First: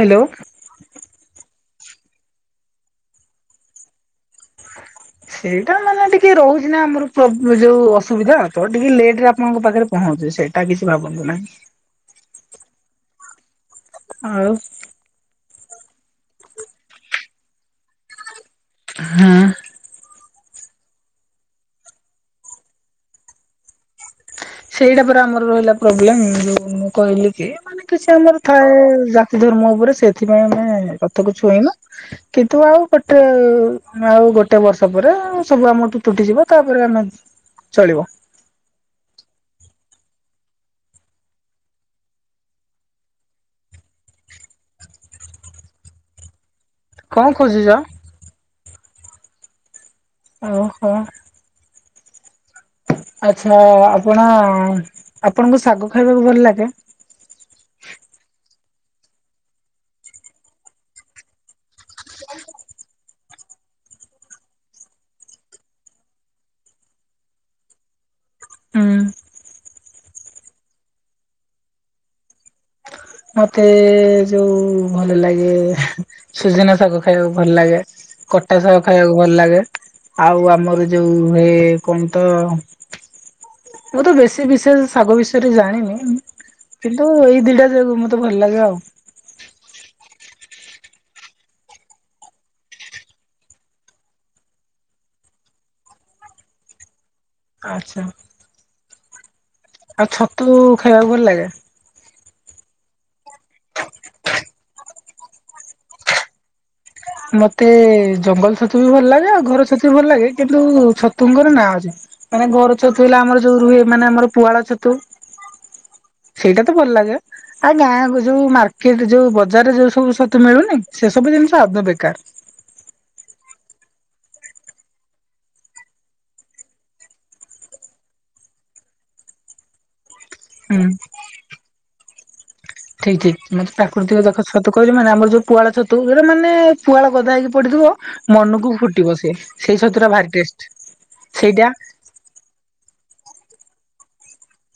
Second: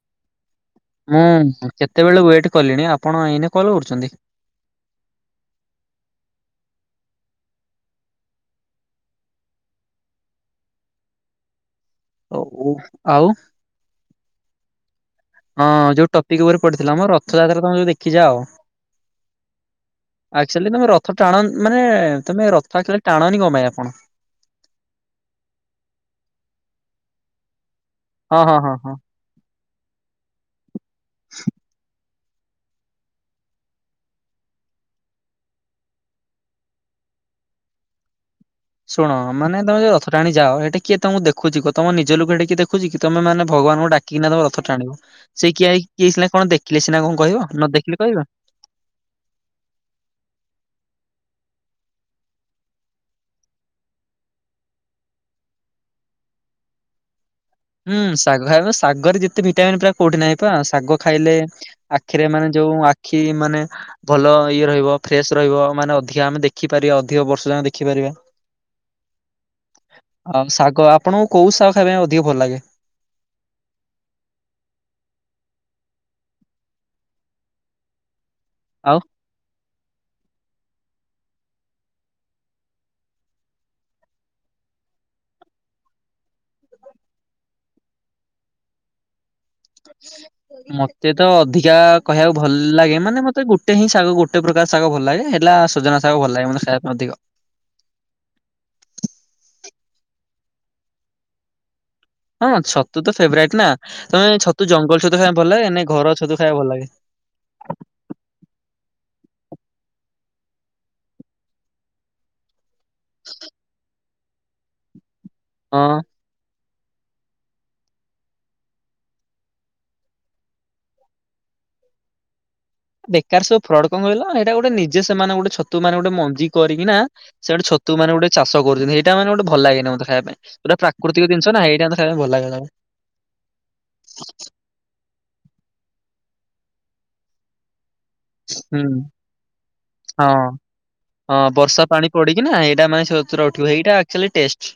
Hello. ମୁଁ କେତେବେଳେ wait କଲିଣି ଆପଣ ଏଇନେ କଲ୍ କରୁଛନ୍ତି। ସେଇଟା ମାନେ ଟିକେ ରହୁଛି ନା ଆମର ପ୍ରୋ ଯୋଉ ଅସୁବିଧା ତ ଟିକେ ଲେଟରେ ଆପଣଙ୍କ ପାଖରେ ପ ହଞ୍ଚୁ ସେଇଟା କିଛି ଭାବନ୍ତୁ ନାହିଁ। ହଉ ଆଉ। ଆଉ। ହଁ ଯୋଉ ଟପିକ୍ ଉପରେ ପଡିଥିଲା ମ ରଥଯାତ୍ରା ତମେ ଯୋଉ ଦେଖି ଯାଅ। ହଁ। ଆକ୍ଚୁଆଲି ତମେ ରଥ ଟାଣ ମାନେ ତମେ ରଥ ଆକ୍ଚୁଆଲି ଟାଣଣି କଣ ପାଇଁ ଆପଣ? ସେଇଟା ପା ଆମର ରହିଲା ପ୍ରୋବ୍ଲେମ ଯୋଉ ମୁଁ କହିଲି କି ମାନେ କିଛି ଆମର ହଁ ହଁ ଥାଏ ହଁ ହଁ ଧର୍ମ ଉପରେ ସେଥିପାଇଁ ଆମେ ରଥକୁ ଛୁଇନୁ। କିନ୍ତୁ ଆଉ ଗୋଟେ ଆଉ ଗୋଟେ ବର୍ଷ ପରେ ସବୁ ଆମଠୁ ତୁଟିଯିବ ତାପରେ ଆମେ ଚଳିବ। ଶୁଣ ମାନେ ତମେ ଯଉ ରଥଟାଣିଯାଅ ହେଠି କିଏ ତମକୁ ଦେଖୁଛି କୁହ। ତମ ନିଜ ଲୋକ ହେଠି କିଏ ଦେଖୁଛି କି ତମେମାନେ ଭଗବାନଙ୍କୁ ଡାକି କି ନା ତମେ ରଥ ଟାଣିବ। ସେ କିଏ କିଏକିନା କଣ ଦେଖିଲେ ସିନା କଣ କହିବ ନ ଦେଖିଲେ କହିବ। ଓହୋ। ଆଛା ଆପଣ ଆପଣଙ୍କୁ ଶାଗ ଖାଇବାକୁ ଭଲ ଲାଗେ? ହୁଁ ଶାଗ ଖାଇବା ଶାଗରେ ଯେତେ ଭିଟାମିନ୍ ପ୍ରାୟ କୋଉଠି ନାହିଁ ପା। ଶାଗ ଖାଇଲେ ଆଖିରେ ମାନେ ଯୋଉଁ ଆଖି ମାନେ ଭଲ ଇଏ ରହିବ ଫ୍ରେଶ ରହିବ ମାନେ ଅଧିକା ଆମେ ଦେଖିପାରିବା ଅଧିକ ବର୍ଷ ଯାଙ୍କ ଦେଖିପାରିବା। ଉୁଁ। ଆମ୍ ଶାଗ ଆପଣଙ୍କୁ କୋଉ ଶାଗ ଖାଇବା ପାଇଁ ଅଧିକ ଭଲ ଲାଗେ? ମତେ ଯୋଉ ଭଲ ଲାଗେ ସୁଜୁନା ଶାଗ ଖାଇବାକୁ ଭଲ ଲାଗେ। କଟା ସାଗ ଆଉ ଖାଇଆକୁ ଭଲ ଲାଗେ ଆଉ ଆମର ଯୋଉ ହେ କଣ ତ ମୁଁ ତ ବେଶୀ ବିଶେଷ ଶାଗ ବିଷୟରେ ଜାଣିନି। କିନ୍ତୁ ଏଇ ଦିଟା ଯାକ ମତେ ଭଲ ଲାଗେ ଆଉ। ମତେ ତ ଅଧିକା କହିଆକୁ ଭଲ ଲାଗେ ମାନେ ମତେ ଗୋଟେ ହିଁ ଶାଗ ଗୋଟେ ପ୍ର [unintelligible] ସାଗ ଭଲ ଲାଗେ ହେଲା ସୁଜୁନା ସାଗ ଭଲ ଲାଗେ ମ [unintelligible] ଖାୟା ପାଇଁ ଅଧିକ। ଆଚ୍ଛା। ଆଉ ଛତୁ ଖାଇଆକୁ ଭଲ ଲାଗେ? ହଁ ଛତୁ ତ ଫେବରାଇଟ୍ ନା ତମେ ଛତୁ ଜଙ୍ଗଲ ଛତୁ ଖାୟାଁ ଭଲ ଲାଗେ ନା ଘର ଛତୁ ଖାୟା କୁ ଭଲ ଲାଗେ? ମତେ ଜଙ୍ଗଲ ଛତୁ ବି ଭଲ ଲାଗେ ଆଉ ଘର ଛତୁ ବି ଭଲ ଲାଗେ କିନ୍ତୁ ଛତୁଙ୍କର ନା ଅଛି। ମାନେ ଘର ଛତୁ ହେଲା ଆମର ଯୋଉ ରୁହେ ମାନେ ଆମର ପୁହାଳ ଛତୁ। ଅ [unintelligible] ସେଇଟା ତ ଭଲ ଲାଗେ। ଆଉ ଗାଁ କ ଯୋଉ ମାର୍କେଟ ଯୋଉ ବଜାରରେ ଯୋଉ ସବୁ ଛତୁ ମିଳୁନି ସେ ସବୁ ଜିନିଷ ଆଦୋଉଁ ବେକାର୍। ବେକାର ସବୁ ଫ୍ରଡ କଁ କହିଲ ଏଇଟା ଗୋଟେ ନିଜେ ସେମାନେ ଗୋଟେ ଛତୁ ମାନେ ଗୋଟେ ମଞ୍ଜି କରିକି ନା ସେ ଗୋଟେ ଛତୁ ମାନେ ଗୋଟେ ଚାଷ କରୁଚନ୍ତି ଏଇଟା ମଟେ ଭଲ ଲାଗେନା ମତେ ଖାଇଆ ପାଇଁ। ପୁରା ହୁଁ ପ୍ରାକୃତିକ ଜିନିଷ ନା ଏଇଟା ମତେ ଖାଇବା କୁ ଭଲ ଲାଗେ। ଠିକ୍ ଠିକ୍ ମତେ ପ୍ରାକୃତିକ ତ କହିଲେ ମାନେ ଆମର ଯୋଉ ପୁଆଳ ଛତୁ ଯୋଉଟା ମାନେ ପୁଆଳ ଗାଦା ହେଇକି ପଡିଥିବ ମନକୁ ହୁଁ ଫୁଟିବ ସେ ସେଇ ଛତୁରା ଭାରି ଟେଷ୍ଟ୍ ସେଇଟା ପଡିଚି ନା ଏଇଟା ମାନେ ଛତୁରା ଉଠିବ ଏଇଟା ଆକଚଲି ଟେଷ୍ଟ୍।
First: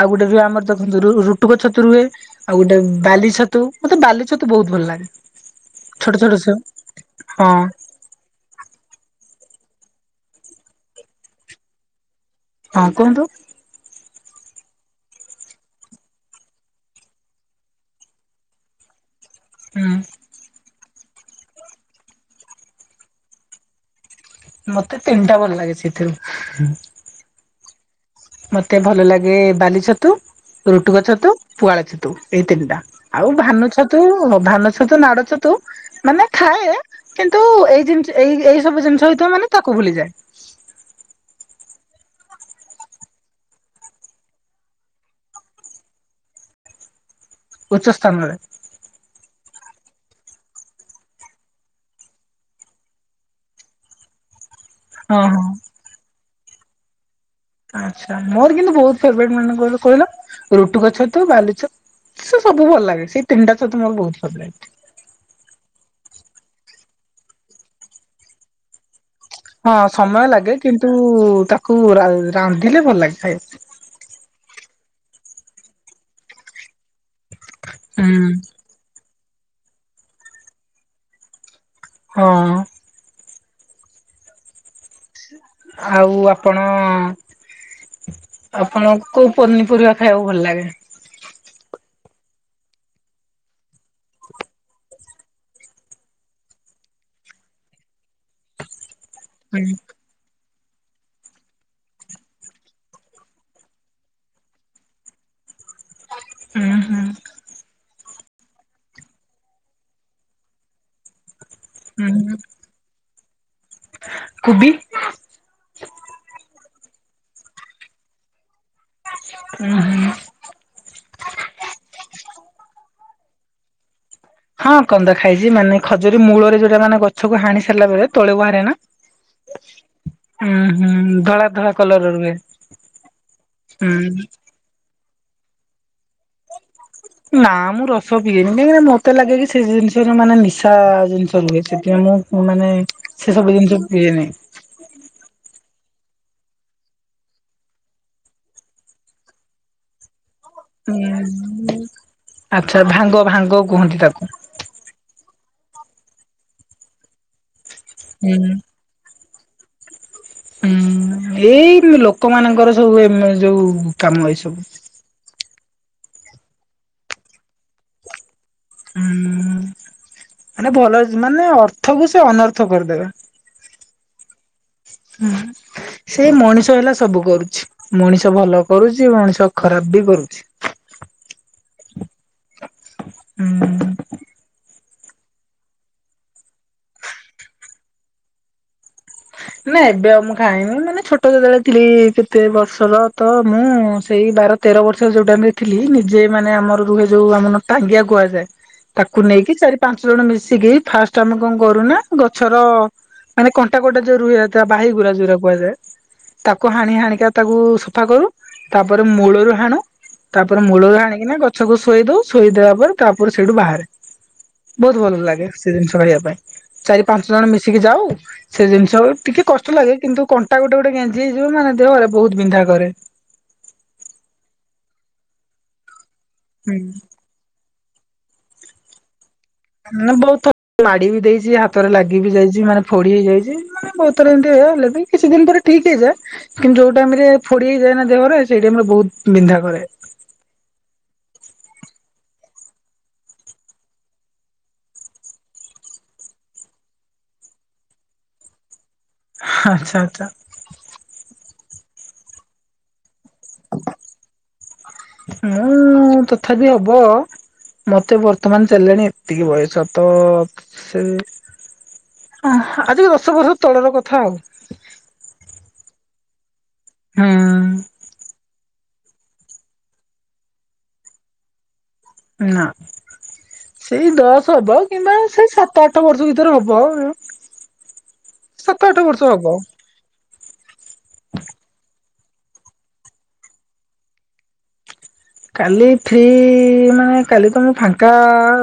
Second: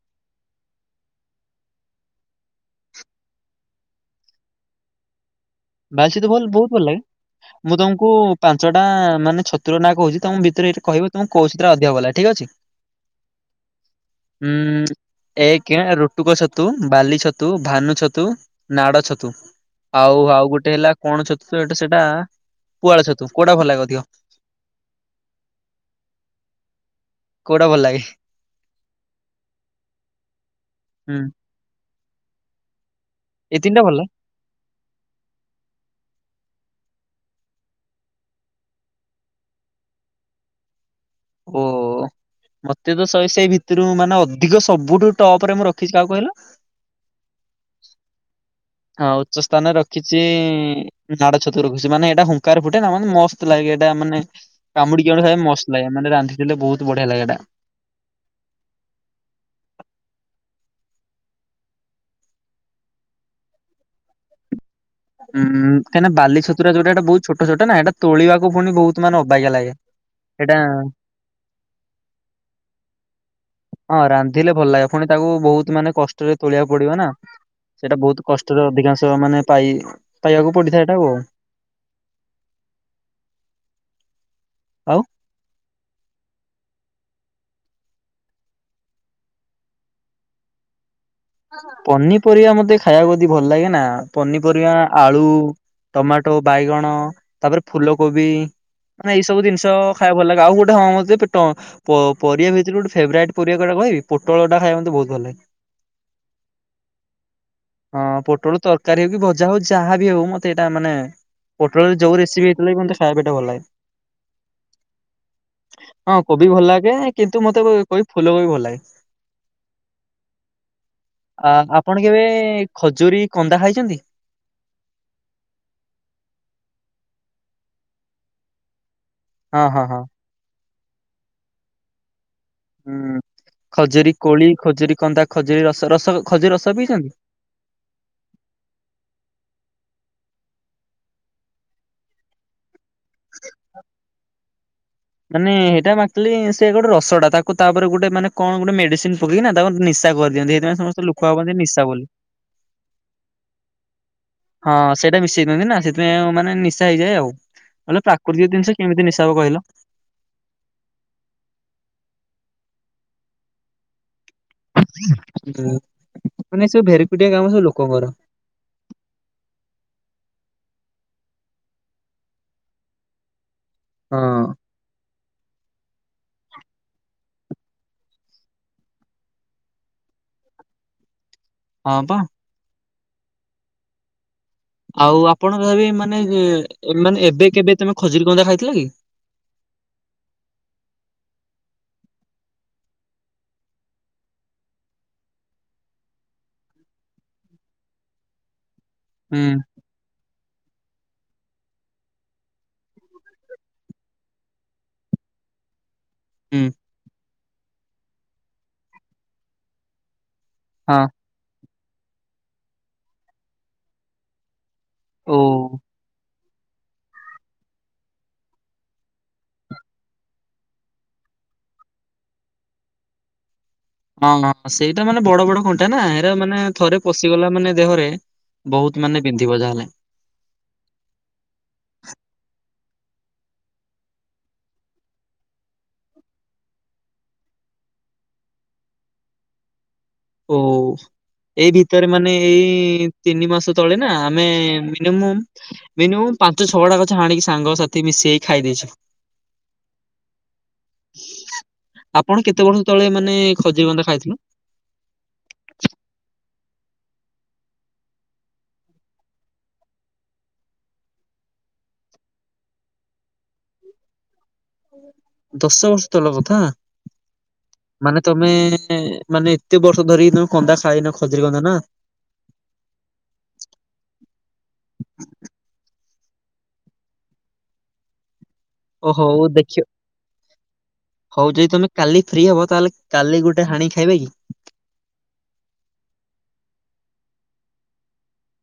ଆଉ ଗୋଟେ ବି ଆମର [unintelligible] ରୁ ରୁଟୁକ ଛତୁ ରୁଏ। ଆଉ ଗୋଟେ ବାଲି ଛତୁ ମତେ ବାଲି ଛତୁ ବହୁତ୍ ଭଲ ଲାଗେ। ବାଲି ଛୋଟ ଛତୁ ଛୋଟ ଭଲ ଛ ବହୁତ୍ ଭଲ ହଁ ଲାଗେ ମୁଁ ତମୁ କୁ ପାଞ୍ଚଟା ମାନେ ଛତୁର ନା କହୁଚି ତମ ଭିତରେ ଏଇଟି କହିବ ତମକୁ କୋଉ ଛତୁଟା ଅଧିକ ଭଲ ଲାଗେ ଠିକ୍ ଅଛି। ହଁ କୁହନ୍ତୁ। ଉୁଁ। ଏକେ ରୁଟୁକ ଛତୁ, ବାଲି ଛତୁ, ଭାନୁ ଛତୁ, ନାଡ ଛତୁ। ହୁଁ ଆଉ ଆଉ ଗୋଟେ ହେଲା କଣ ଛତୁ ସେଟ୍ ସେଟା ପୁଆଳ ଛତୁ କୋଉଟା ଭଲ ଲାଗେ ଅଧୀକ? ମତେ ତିନଟା ଭଲ ଲାଗେ ସେଥିରୁ। କୋଉଟା ଭଲ ଲାଗେ? ମତେ ଭଲ ଲାଗେ ବାଲି ଛତୁ, ରୁଟୁକ ହୁଁ। ଛତୁ, ପୁଆଳ ଛତୁ ଏଇ ତିନଟା। ଆଉ ଏଇ ଭାନ ତିନିଟା ଭଲ ଛତୁ, ଲାଗେ ଭାନ ଛତୁ, ନାଡ ଛତୁ ମାନେ ଖାଏ କିନ୍ତୁ ଏଇ ଜେମତି ଏଇ ଏଇ ସବୁ ଜିନିଷ ହେଇତିବ ମାନେ ତାକୁ ଭୁଲିଯାଏ। ଓ। ମତେ ତ ଶଏ ସେଇ ଭିତରୁ ମାନେ ଅଧିକ ସବୁଠୁ ଟପ ରେ ମୁଁ ରଖିଚି କାହାକୁ କହିଲ? ଉଚ୍ଚ ସ୍ଥାନରେ। ଆଉ ଉଚ୍ଚ ସ୍ତାନରେ ରଖିଚି। ନାଡ ଛତୁ ରଖୁଚି ମାନେ ଏଇଟା ହୁଙ୍କାରେ ଫୁଟେ ନା ମାନେ ମସ୍ତ ଲାଗେ ଏଟା ମାନେ କାମୁଡି କି ହଁ [unintelligible] ହଁ ମସ୍ତ ଲାଗେ ମାନେ ରାନ୍ଧି ଦେଲେ ବହୁତ ଵଢିଆ ଲାଗେ ଏଟା। ଆଚ୍ଛା ମୋର କିନ୍ତୁ ବହୁତ ଫେବରେଟ ମାନ କହିଲା ରୁଟୁକଛତୁ ବାଲି ଛ ସେ ସବୁ ଭଲ ଲାଗେ ସେଇ ତିନିଟାଛତୁ ମୋର ବହୁତ ଫେଵରେଟ। ହୁ କାହିଁକିନା ବାଲି ଛତୁ ଯୋଉଟା ଏଟା ବହୁତ ଛୋଟଛୋଟ ନା ଏଟା ତୋଣିବାକୁ ପୁଣି ବହୁତୁ ହଁ ସମୟ ଲାଗେ କିନ୍ତୁ ତାକୁ ରା ରାନ୍ଧିଲେ ଭଲ ଲାଗେ ଖାଇବାକୁ। ହଁ ରାନ୍ଧିଲେ ଭଲ ଲାଗେ ପୁଣି ତାକୁ ବହୁତ ମାନେ କଷ୍ଟରେ ତୋଳିବାକୁ ପଡିବ ନା। ସେଇଟା ବହୁତ ହୁଁ କଷ୍ଟରେ ଅଧିକାଂଶ ମାନେ ପାଇ ପାଇବାକୁ ପଡିଥାଏ ଏଇଟାକୁ ଆଉ। ହଁ। ଆଉ ଆଉ ଆପଣ ଆପଣଙ୍କୁ କୋଉ ପନିପରିବା ଖାଇବାକୁ ଭଲ ଲାଗେ? ପନିପରିବା ମତେ ଖାଇବାକୁ ଆଦି ଭଲ ଲାଗେ ନା ପନିପରିବା ଆଳୁ ଟମାଟୋ ବାଇଗଣ ତାପରେ ଫୁଲକୋବି ମାନେ ଏଇ ସବୁ ଜିନିଷ, ଖାଇବାକୁ ଭଲ ଲାଗେ ଆଉ ଗୋଟେ ହ ଯେ ପେଟ। ପ ପରିବା ଭିତରେ ଗୋଟେ ଫେବରେଟ ପରିବା କୋଉଟା କହିଵି ପୋଟଳ ଟା ଖାଇବାକୁ ମୋତେ ବହୁତୁ ଭଲ ଲାଗେ। ଉହୁଁ। ହଁ ପୋଟଳ ତରକାରୀ ହଉ କି ଭଜା ହଉ ଯାହା ବି ହଉ ମତେ ଏଇଟା ମାନେ ପୋଟଳରେ ଯେଉ ରେସିପି ହେଇଥିଲେ କିନ୍ତୁ ଖାଇବାକୁ ଭଲ ଲାଗେ। କୁବି? ହଁ କୋବି ଭଲ ଲାଗେ କିନ୍ତୁ ମତେ କୋବି ଫୁଲ କୋବି ଭଲ ଲାଗେ। ଉହୁଁ। ଆ ଆପଣ କେବେ ଖଜୁରୀ କନ୍ଦା ଖାଇଛନ୍ତି? ହଁ କନ୍ଦା ଖାଇଛି ମାନେ ଖଜୁରୀ ମୂଳରେ ଯୋଉଟା ମାନେ ଗଛକୁ ହାଣି ସାରିଲା ପରେ ତଳେ ବାହାରେ ନା? ହଁ ହଁ ହଁ। ଉହୁଁ ଧଳା ଧଳା କଲର ରୁହେ। ହୁଁ ଖଜୁରୀ ହୁଁ କୋଳି ଖଜୁରୀ କନ୍ଦା ଖଜୁରୀ ର ରସ ଖଜୁରୀ ରସ ପିଇଛନ୍ତି? ନା ମୁଁ ରସ ପିଏନି କାହିଁକିନା ମତେ ଲାଗେ କି ସେ ଜିନିଷ ର ମାନେ ନିଶା ଜିନିଷ ରୁହେ ସେଥିପାଇଁ ମୁଁ ମାନେ ସେ ସବୁ ଜିନିଷ ପିଏନି। ମାନେ ହେଇଟା ମ୍ୟାମ୍ ଏକ୍ଟୁଆଲୀ ସେ ଗୋଟେ ରସଟା ତାକୁ ତାପରେ ଗୋଟେ ମାନେ କଣ ଗୋଟେ ମେଡିସିନ ପକେଇକି ନା ତାକୁ ନିଶା କରିଦିଅନ୍ତି। ସେଥିପାଈଁ ସମସ୍ତେ ଲୋକ ଭାବନ୍ତି ନିଶା ବୋଲି। ଆଚ୍ଛା ଭାଙ୍ଗ ଭାଙ୍ଗ କୁହନ୍ତି ତାକୁ। ହଁ ସେଇଟା ମିଶେଇଦିଅନ୍ତି ନା ସେଥିପାଇଁ ମାନେ ନିଶା ହେଇଯାଏ ଆଉ ମାନେ ହୁଁ ପ୍ରାକୃତିକ ଜିନିଷ କେମିତି ନିଶା ହବ କହିଲ? ହୁଁ ଏଇ ଲୋକମାନଙ୍କର ସବୁ ଏମା ଏ ଯୋଉ କାମ ଏଇ ସବୁ। ହୁଁ ମାନେ ସବୁ ଭେରକୁଟିଆ କାମ ସବୁ ଲୋକଙ୍କର। ହୁଁ ଉଁ ମାନେ ଭଲ ମାନେ ଅର୍ଥକୁ ସେ ଅନର୍ଥ କରିଦେବେ। ହଁ। ଉହୁଁ। ସେଇ ମଣିଷ ହେଲା ସବୁ କରୁଛି ମଣିଷ ଭଲ କରୁଛି ମଣିଷ ଖରାପ ବି କରୁଛି। ହଁ ବା। ହୁଁ ଉଁ ଆଉ ଆପଣ ତଥାପି ମାନେ ମାନେ ଏବେ କେବେ ତମେ ଖଜୁରୀ କନ୍ଦା ଖାଇଥିଲ କି? ନା ଏବେ ଆଉ ମୁଁ ଖାଇନି ମାନେ ଛୋଟ ଯେତେବେଳେ ଥିଲି କେତେ ବର୍ଷର ତ ମୁଁ ସେଇ ବାର ତେର ବର୍ଷ ଯୋଉ ଟାଇମ ରେ ଥିଲି ନିଜେ ମାନେ ଆମର ରୁହେ ଯୋଉ ଆମ ଟାଙ୍ଗିଆ କୁହାଯାଏ। ତାକୁ ହୁଁ ନେଇକି ଚାରି ପାଞ୍ଚ ଜଣ ମିଶିକି ଫାଷ୍ଟ ଆମେ କଣ କରୁନା ଗଛର ମାନେ କ କଣ୍ଟା ଗୋଟେ ଯୋଉ ରୁହେ ତାବାହି ଗୁୁରା ଯୋଉ କୁହାଯାଏ ହୁଁ ତାକୁ ହାଣି ହାଣିକା ତାକୁ ସଫା କରୁ ତାପରେ ମୂଳରୁ ହାଣୁ ତାପରେ ମୂଳରୁ ହଁ ହାଣିକିନା ଗ ଗଛକୁ ଶୁଆଇ ଦଉ ଶୁଆଇ ଦେଲା ପରେ ତାପରେ ସେଇଠୁ ବାହାରେ। ବହୁତ୍ ଭଲ ଲାଗେ ଓ ସେଜିନିଷ ଖାଇବା ପାଇଁ ଚାରି ପାଞ୍ଚ ଜଣ ମିଶିକି ଯାଉ ସେଜିନିଷ ଟିକେ କଷ୍ଟ ଲାଗେ କିନ୍ତୁ କଣ୍ଟା ଗୋଟେ ଗୋଟେ ଗେଞ୍ଜି ହେଇଯିବନା ଦେହରେ ବହୁତ୍ ବିନ୍ଧା କରେ ହଁ ହଁ ସେଇଟା ମାନେ ବଡ଼ ବଡ଼ କଣ୍ଟାନା ଏରା ମାନେ ହୁଁ ଥରେ ପଶି ପଶିଗଲା ମାନେ ଦେହରେ ବହୁତ୍ ମାନେ ବିନ୍ଧିବ ଯାହା ହେଲେ। ମୁଁ ବହୁତ୍ ଥର ମାଡ଼ିବି ଦେଇଚି ହାତରେ ଲାଗିବି ଯାଇଚି ମାନେ ପୋଡ଼ି ହେଇଯାଇଚୀ। ବହୁତ୍ ଥର ଏମିତି ହୁଏ ହେଲେବି କିଛି ଦିନ ପରେ ଠିକ୍ ହେଇଯାଏ କିନ୍ତୁ ଯୋଉ ଟାଇମରେ ଫୋଡି ହେଇଯାଏନା ଦେହରେ ସେଇ ଟାଇମରେ ବହୁତ୍ ବିନ୍ଧା କରେ। ଓ। ଏଇ ଭିତରେ ମାନେ ଏଇ ତିନି ମାସ ତଳେନା ଅମେ ମିନିମମ୍ ମିନିମମ୍ ପାଞ୍ଚ ଛଅଟା ଗଛ ହାଣିକି ସାଙ୍ଗ ସାଥି ମିଶ ହେଇକି ଖାଇଦେଇଛୁ। ଆଚ୍ଛା ଆଚ୍ଛା‌। ଆପଣ କେତେ ବର୍ଷ ତଳେ ମାନେ ଖଜୁରୀ ବନ୍ଧା ଖାଇଥିଲ? ମୁଁ ତଥାପି ହବ ମତେ ବର୍ତ୍ତମାନ ଚାଲିଲାଣି ଏତିକି ବୟସ ତସେ ଆହା ଆଜିିକି ଦଶ ବର୍ଷ ତଳର କଥା ଆଉ। ଦଶ ବର୍ଷ ତଳର କଥା ହୁଁ ମାନେ ତମେ ମାନେ ଏତେ ବର୍ଷ ଧରି ତମେ କନ୍ଦା ଖାଇନ ଖୋଜିଲନିନା ନା। ସେଇ ଦଶ ହବ କିମ୍ବା ସେଇ ସାତ ଆଠ ବର୍ଷ ଭିତରେ ହବ ସାତ ଆଠ ଓ ବର୍ଷ ହଉ ହବ। ଦେଖି ହଉ ଯଦି ତମେ କାଲି ଫ୍ରି ହବ ତାହେଲେ କାଲି ଗୋଟେ ହାଣିକି ଖାଇବାକି? କାଲି ଫ୍ରି ମାନେ କାଲି ତ ମୁଁ ଫାଙ୍କା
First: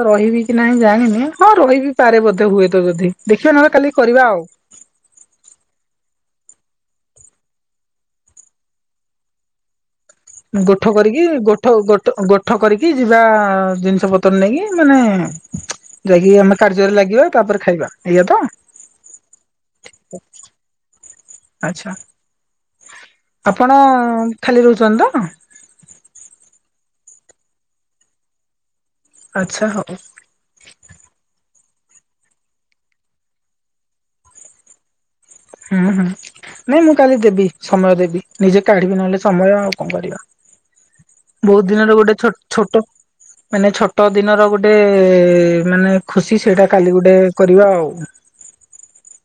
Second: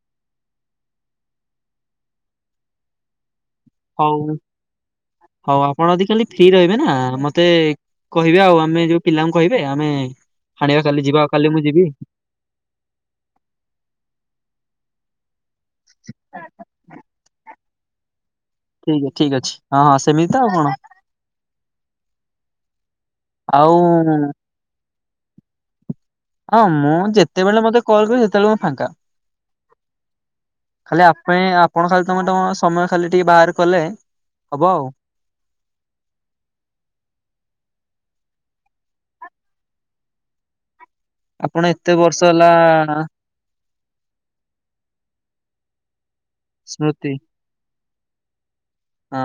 ରହିବି କି ନାହିଁ ଜାଣିନି ହଁ ରହିବି। ପାରେ ବୋଧେ ହୁଏତ ଯଦି ଦେଖିବା ନହେଲେ କାଲି ହଉ କରିବା ଆଉ। ହଉ ଆପଣ ଯଦି କାଲି ଫ୍ରି ରହିବେନା ମତେ କହିବେ ଆଉ ଆମେ ଯୋଉ ପିଲାଙ୍କୁ କହିବେ ଆମେ ଆଣିବା ଗୋଠ କାଲି ଯିବା କରିକି କାଲି ମୁଁ ଗୋଠ ଯିବି ଗୋଠ ଗୋ ଗୋଠ କରିକି ଯିବା ଜିନିଷ ପତ୍ର ନେଇକି ମାନେ ଯାଇକି ଆମେ କାର୍ଯ୍ୟରେ ଲାଗିବା ତାପରେ ଖାଇବା ଏଇଆତ? ଠିକ୍ ଅ ଠିକ୍ ଅଛି ହଁ ହଁ ସେମିତିତ ଆଉ କଣ। ଆଚ୍ଛା ଆଉ ଆପଣ ଖାଲି ରହୁଚନ୍ତିତ? ହଁ ମୁଁ ଯେତେବେଳେ ମତେ କଲ୍ କରିବେ ସେତେବେଳେ ମୁଁ ଫାଙ୍କା। ଆଚ୍ଛା ହଉ। ଖାଲି ଆପଣ ଆପଣ ଖାଲି ତମେ ତମ ସମୟ ଖାଲି ଟିକେ ବାହାର କଲେ ହବ ଆଉ। ହୁଁ ହୁଁ ନାଇଁ ମୁଁ କାଲି ଦେବି ସମୟ ଦେବି ନିଜେ କାଢିବି ନହେଲେ ସମୟ ଆଉ କଣ କରିବା। ଆପଣ ବହୁତ୍ ଏତେ ଦିନର ଗୋଟେ ବର୍ଷ ଛୋ ହେଲା ଛୋଟ ମାନେ ଛୋଟ ଦିନର ଗୋଟେ ମାନେ ଖୁସି ସେଇଟା କାଲି ସ୍ମୃତି ଗୋଟେ କରିବା ଆଉ। ହଁ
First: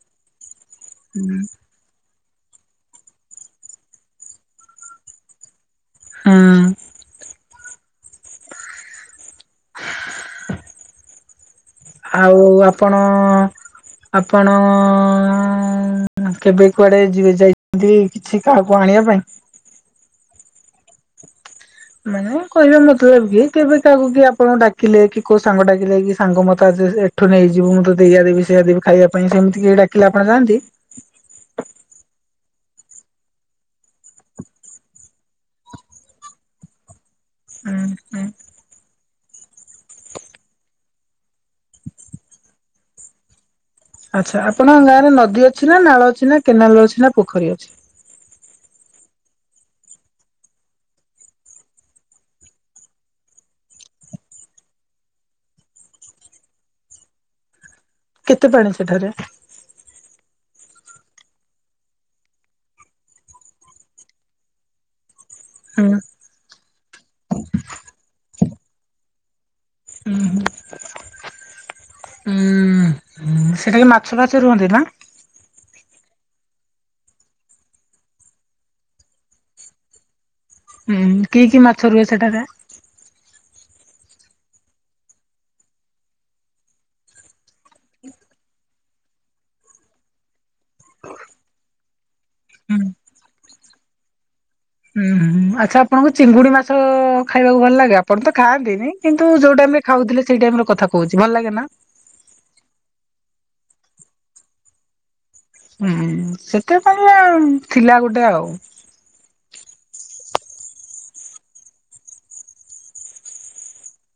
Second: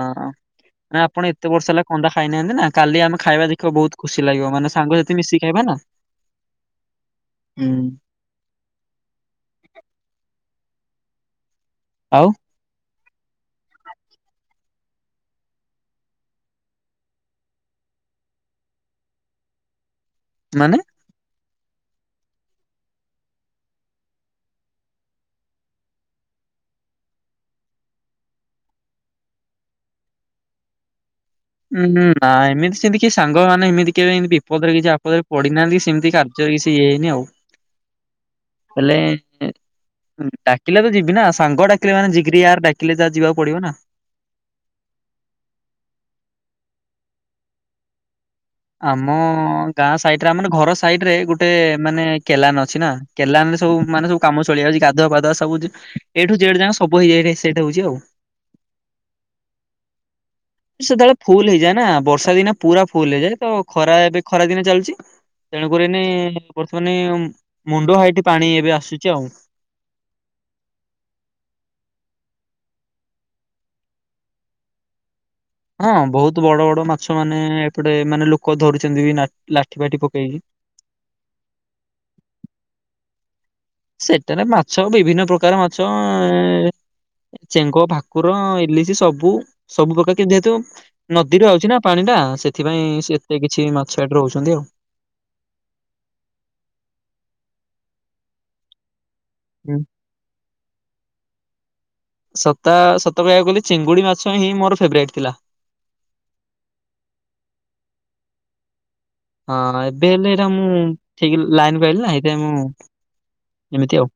ନା ଆପଣ ଏତେ ବର୍ଷ ହେଲା ଅଣ୍ଡା ଖାଇନାହାନ୍ତିନା କାଲି ଆମେ ଖାଇବା ଦେଖିବା ବହୁତ୍ ଖୁସି ଲାଗିବ ମାନେ ସାଙ୍ଗ ଯେଦି ମିଶି ଖାଇବାନା ହୁଁ। ହୁଁ ଆଉ ଆପଣ ଆପଣ ହୁଁ କେବେ କୁଆଡ଼େ ଯିବେ ଯାଇଚନ୍ତି କିଛି କାହାକୁ ଆଣିବା ପାଇଁ? ମାନେ। ମାନେ କହିବା ମତଲବ କି କେବେ କାହାକୁ କିଏ ଆପଣଙ୍କୁ ଡାକିଲେ କି କୋଉ ସାଙ୍ଗ ଡାକିଲେ କି ସାଙ୍ଗ ମତେ ଆଜି ଏ। ଏଠୁ ନେଇଯିବି ମୁଁ ତତେ ଏଇଆ ଦେବି ସେଇଆ ଦେବି ଖାଇବା ପାଇଁ ସେମିତି କେହି ଡାକିଲେ ଆପଣ ଯାଆନ୍ତି। ଉଁ ନା ଏମିତି ସେଁତି କି ସାଙ୍ଗମାନେ ଏମିତି କେବେ ଏମିତି ବିପଦରେ କିଛି ଆପଦରେ। ପଡି ନାହାନ୍ତି ସେମିତି କାର୍ଯ୍ୟ କିଛି ଇଏ ହେଇନି ଆଉ। ଉଁ ହୁଁ। ହେଲେ ଏଁ। ଡାକିଲେ ତ ଯିବି ନା ସାଙ୍ଗ ଡାକିଲେ ମାନେ ଯିଗିରି ୟାର୍ ଡାକିଲେ ତ ଯିବାକୁ ପଡିବ ନା। ଆଚ୍ଛା ଆପଣଙ୍କ ଗାଁ ରେ ନଦୀ ଅଛି ନା ନାଳ ଅଛି ନା କେନାଲ ଅଛି ନା ପୋଖରୀ ଅଛି। ଆମ ଗାଁ ସାଇଡ ରେ ଆମ ଘର ସାଇଡ ରେ ଗୋଟେ ମାନେ କେଲାନ ଅଛି ନା। କେଲାନ ରେ ସବୁ ମାନେ ସବୁ କାମ ଚଳି ଯାଉଛି ଗାଧୁଆ ପାଧୁଆ ସବୁ ଯୋଉ ଏ ଠୁ ଯେଡ଼ ଯାଙ୍କ ସବୁ ଇଏ ସେଠେ ହଉଛି ଆଉ। ସେଇଠା ହେଉଛି ଆଉ କେତେ ପାଣି ସେଠାରେ। ସେତେବେଳେ ଫୁଲ ହେଇଯାଏ ନା ବର୍ଷା ଦିନେ ପୁରା ଫୁଲ ହେଇଯାଏ ତ ଖରା ଏବେ ଖରା ଦିନ ଚାଲିଛି। ତେଣୁକରି ହୁଁ ଏଇନେ ବର୍ତ୍ତମାନେ ମୁଣ୍ଡ ହାଇଟି ପାଣି ଏବେ ଆସୁଛି ଆଉ। ଉୁ ହୁଁ। ଉଁ ହୁଁ ସେ ଖାଲେ ମାଛ ଫାଛ ରୁହନ୍ତି ନା। ହଁ ବହୁତ ବଡ ବଡ ମାଛ ମାନେ ଏପଟେ ମାନେ ଲୋକ ଧରୁଛନ୍ତି ନା ଲାଠି ଫାଠି ପକେଇକି। ହୁଁ କି କି ମାଛ ରୁହେ ସେଠା ରେ। ସେଠାରେ ମାଛ ବିଭିନ୍ନ ପ୍ରକାର ମାଛ ଏ। ଏ ଚେଙ୍ଗ ଭାକୁର ଇଲିଶି ସବୁ ସବୁ ପ୍ରକାର କିନ୍ତୁ ଯେହେତୁ। ନଦୀରୁ ଆଉଛି ନା ପାଣି ଟା ହୁଁ ସେଥିପାଇଁ ସି ଏତେ କିଛି ମାଛ ଏଠି ରହୁଛନ୍ତି ଆଉ। ହୁଁ ହୁଁ ଆଚ୍ଛା ଆପଣଙ୍କୁ ଚିଙ୍ଗୁଡି ମାଛ ଖାଇବାକୁ ଭଲ ଲାଗେ ଆପଣ ତ ଖାଆନ୍ତିନି। କିନ୍ତୁ ଯୋଉ ହୁଁ ଟାଇମ ରେ ଖାଉଥିଲେ ସେଇ ଟାଇମ ରେ କଥା କହୁଛି ଭଲ ଲାଗେ ନା। ସତା ସତ କହିବାକୁ ଗଲେ ଚିଙ୍ଗୁଡି ମାଛ ହିଁ ମୋର ଫେବରାଇଟ୍ ଥିଲା। ହୁଁ ସେଥିପାଇଁ ବା ଉଁ ଥିଲା ଗୋଟେ ଆଉ। ହଁ ଏବେ ହେଲେ ଏଇରା ମୁଁ ଠିକ୍ ଲାଇନକୁ ଆଇଲି ନା ହେଥିପାଇଁ ମୁଁ ଏମିତି ଆଉ।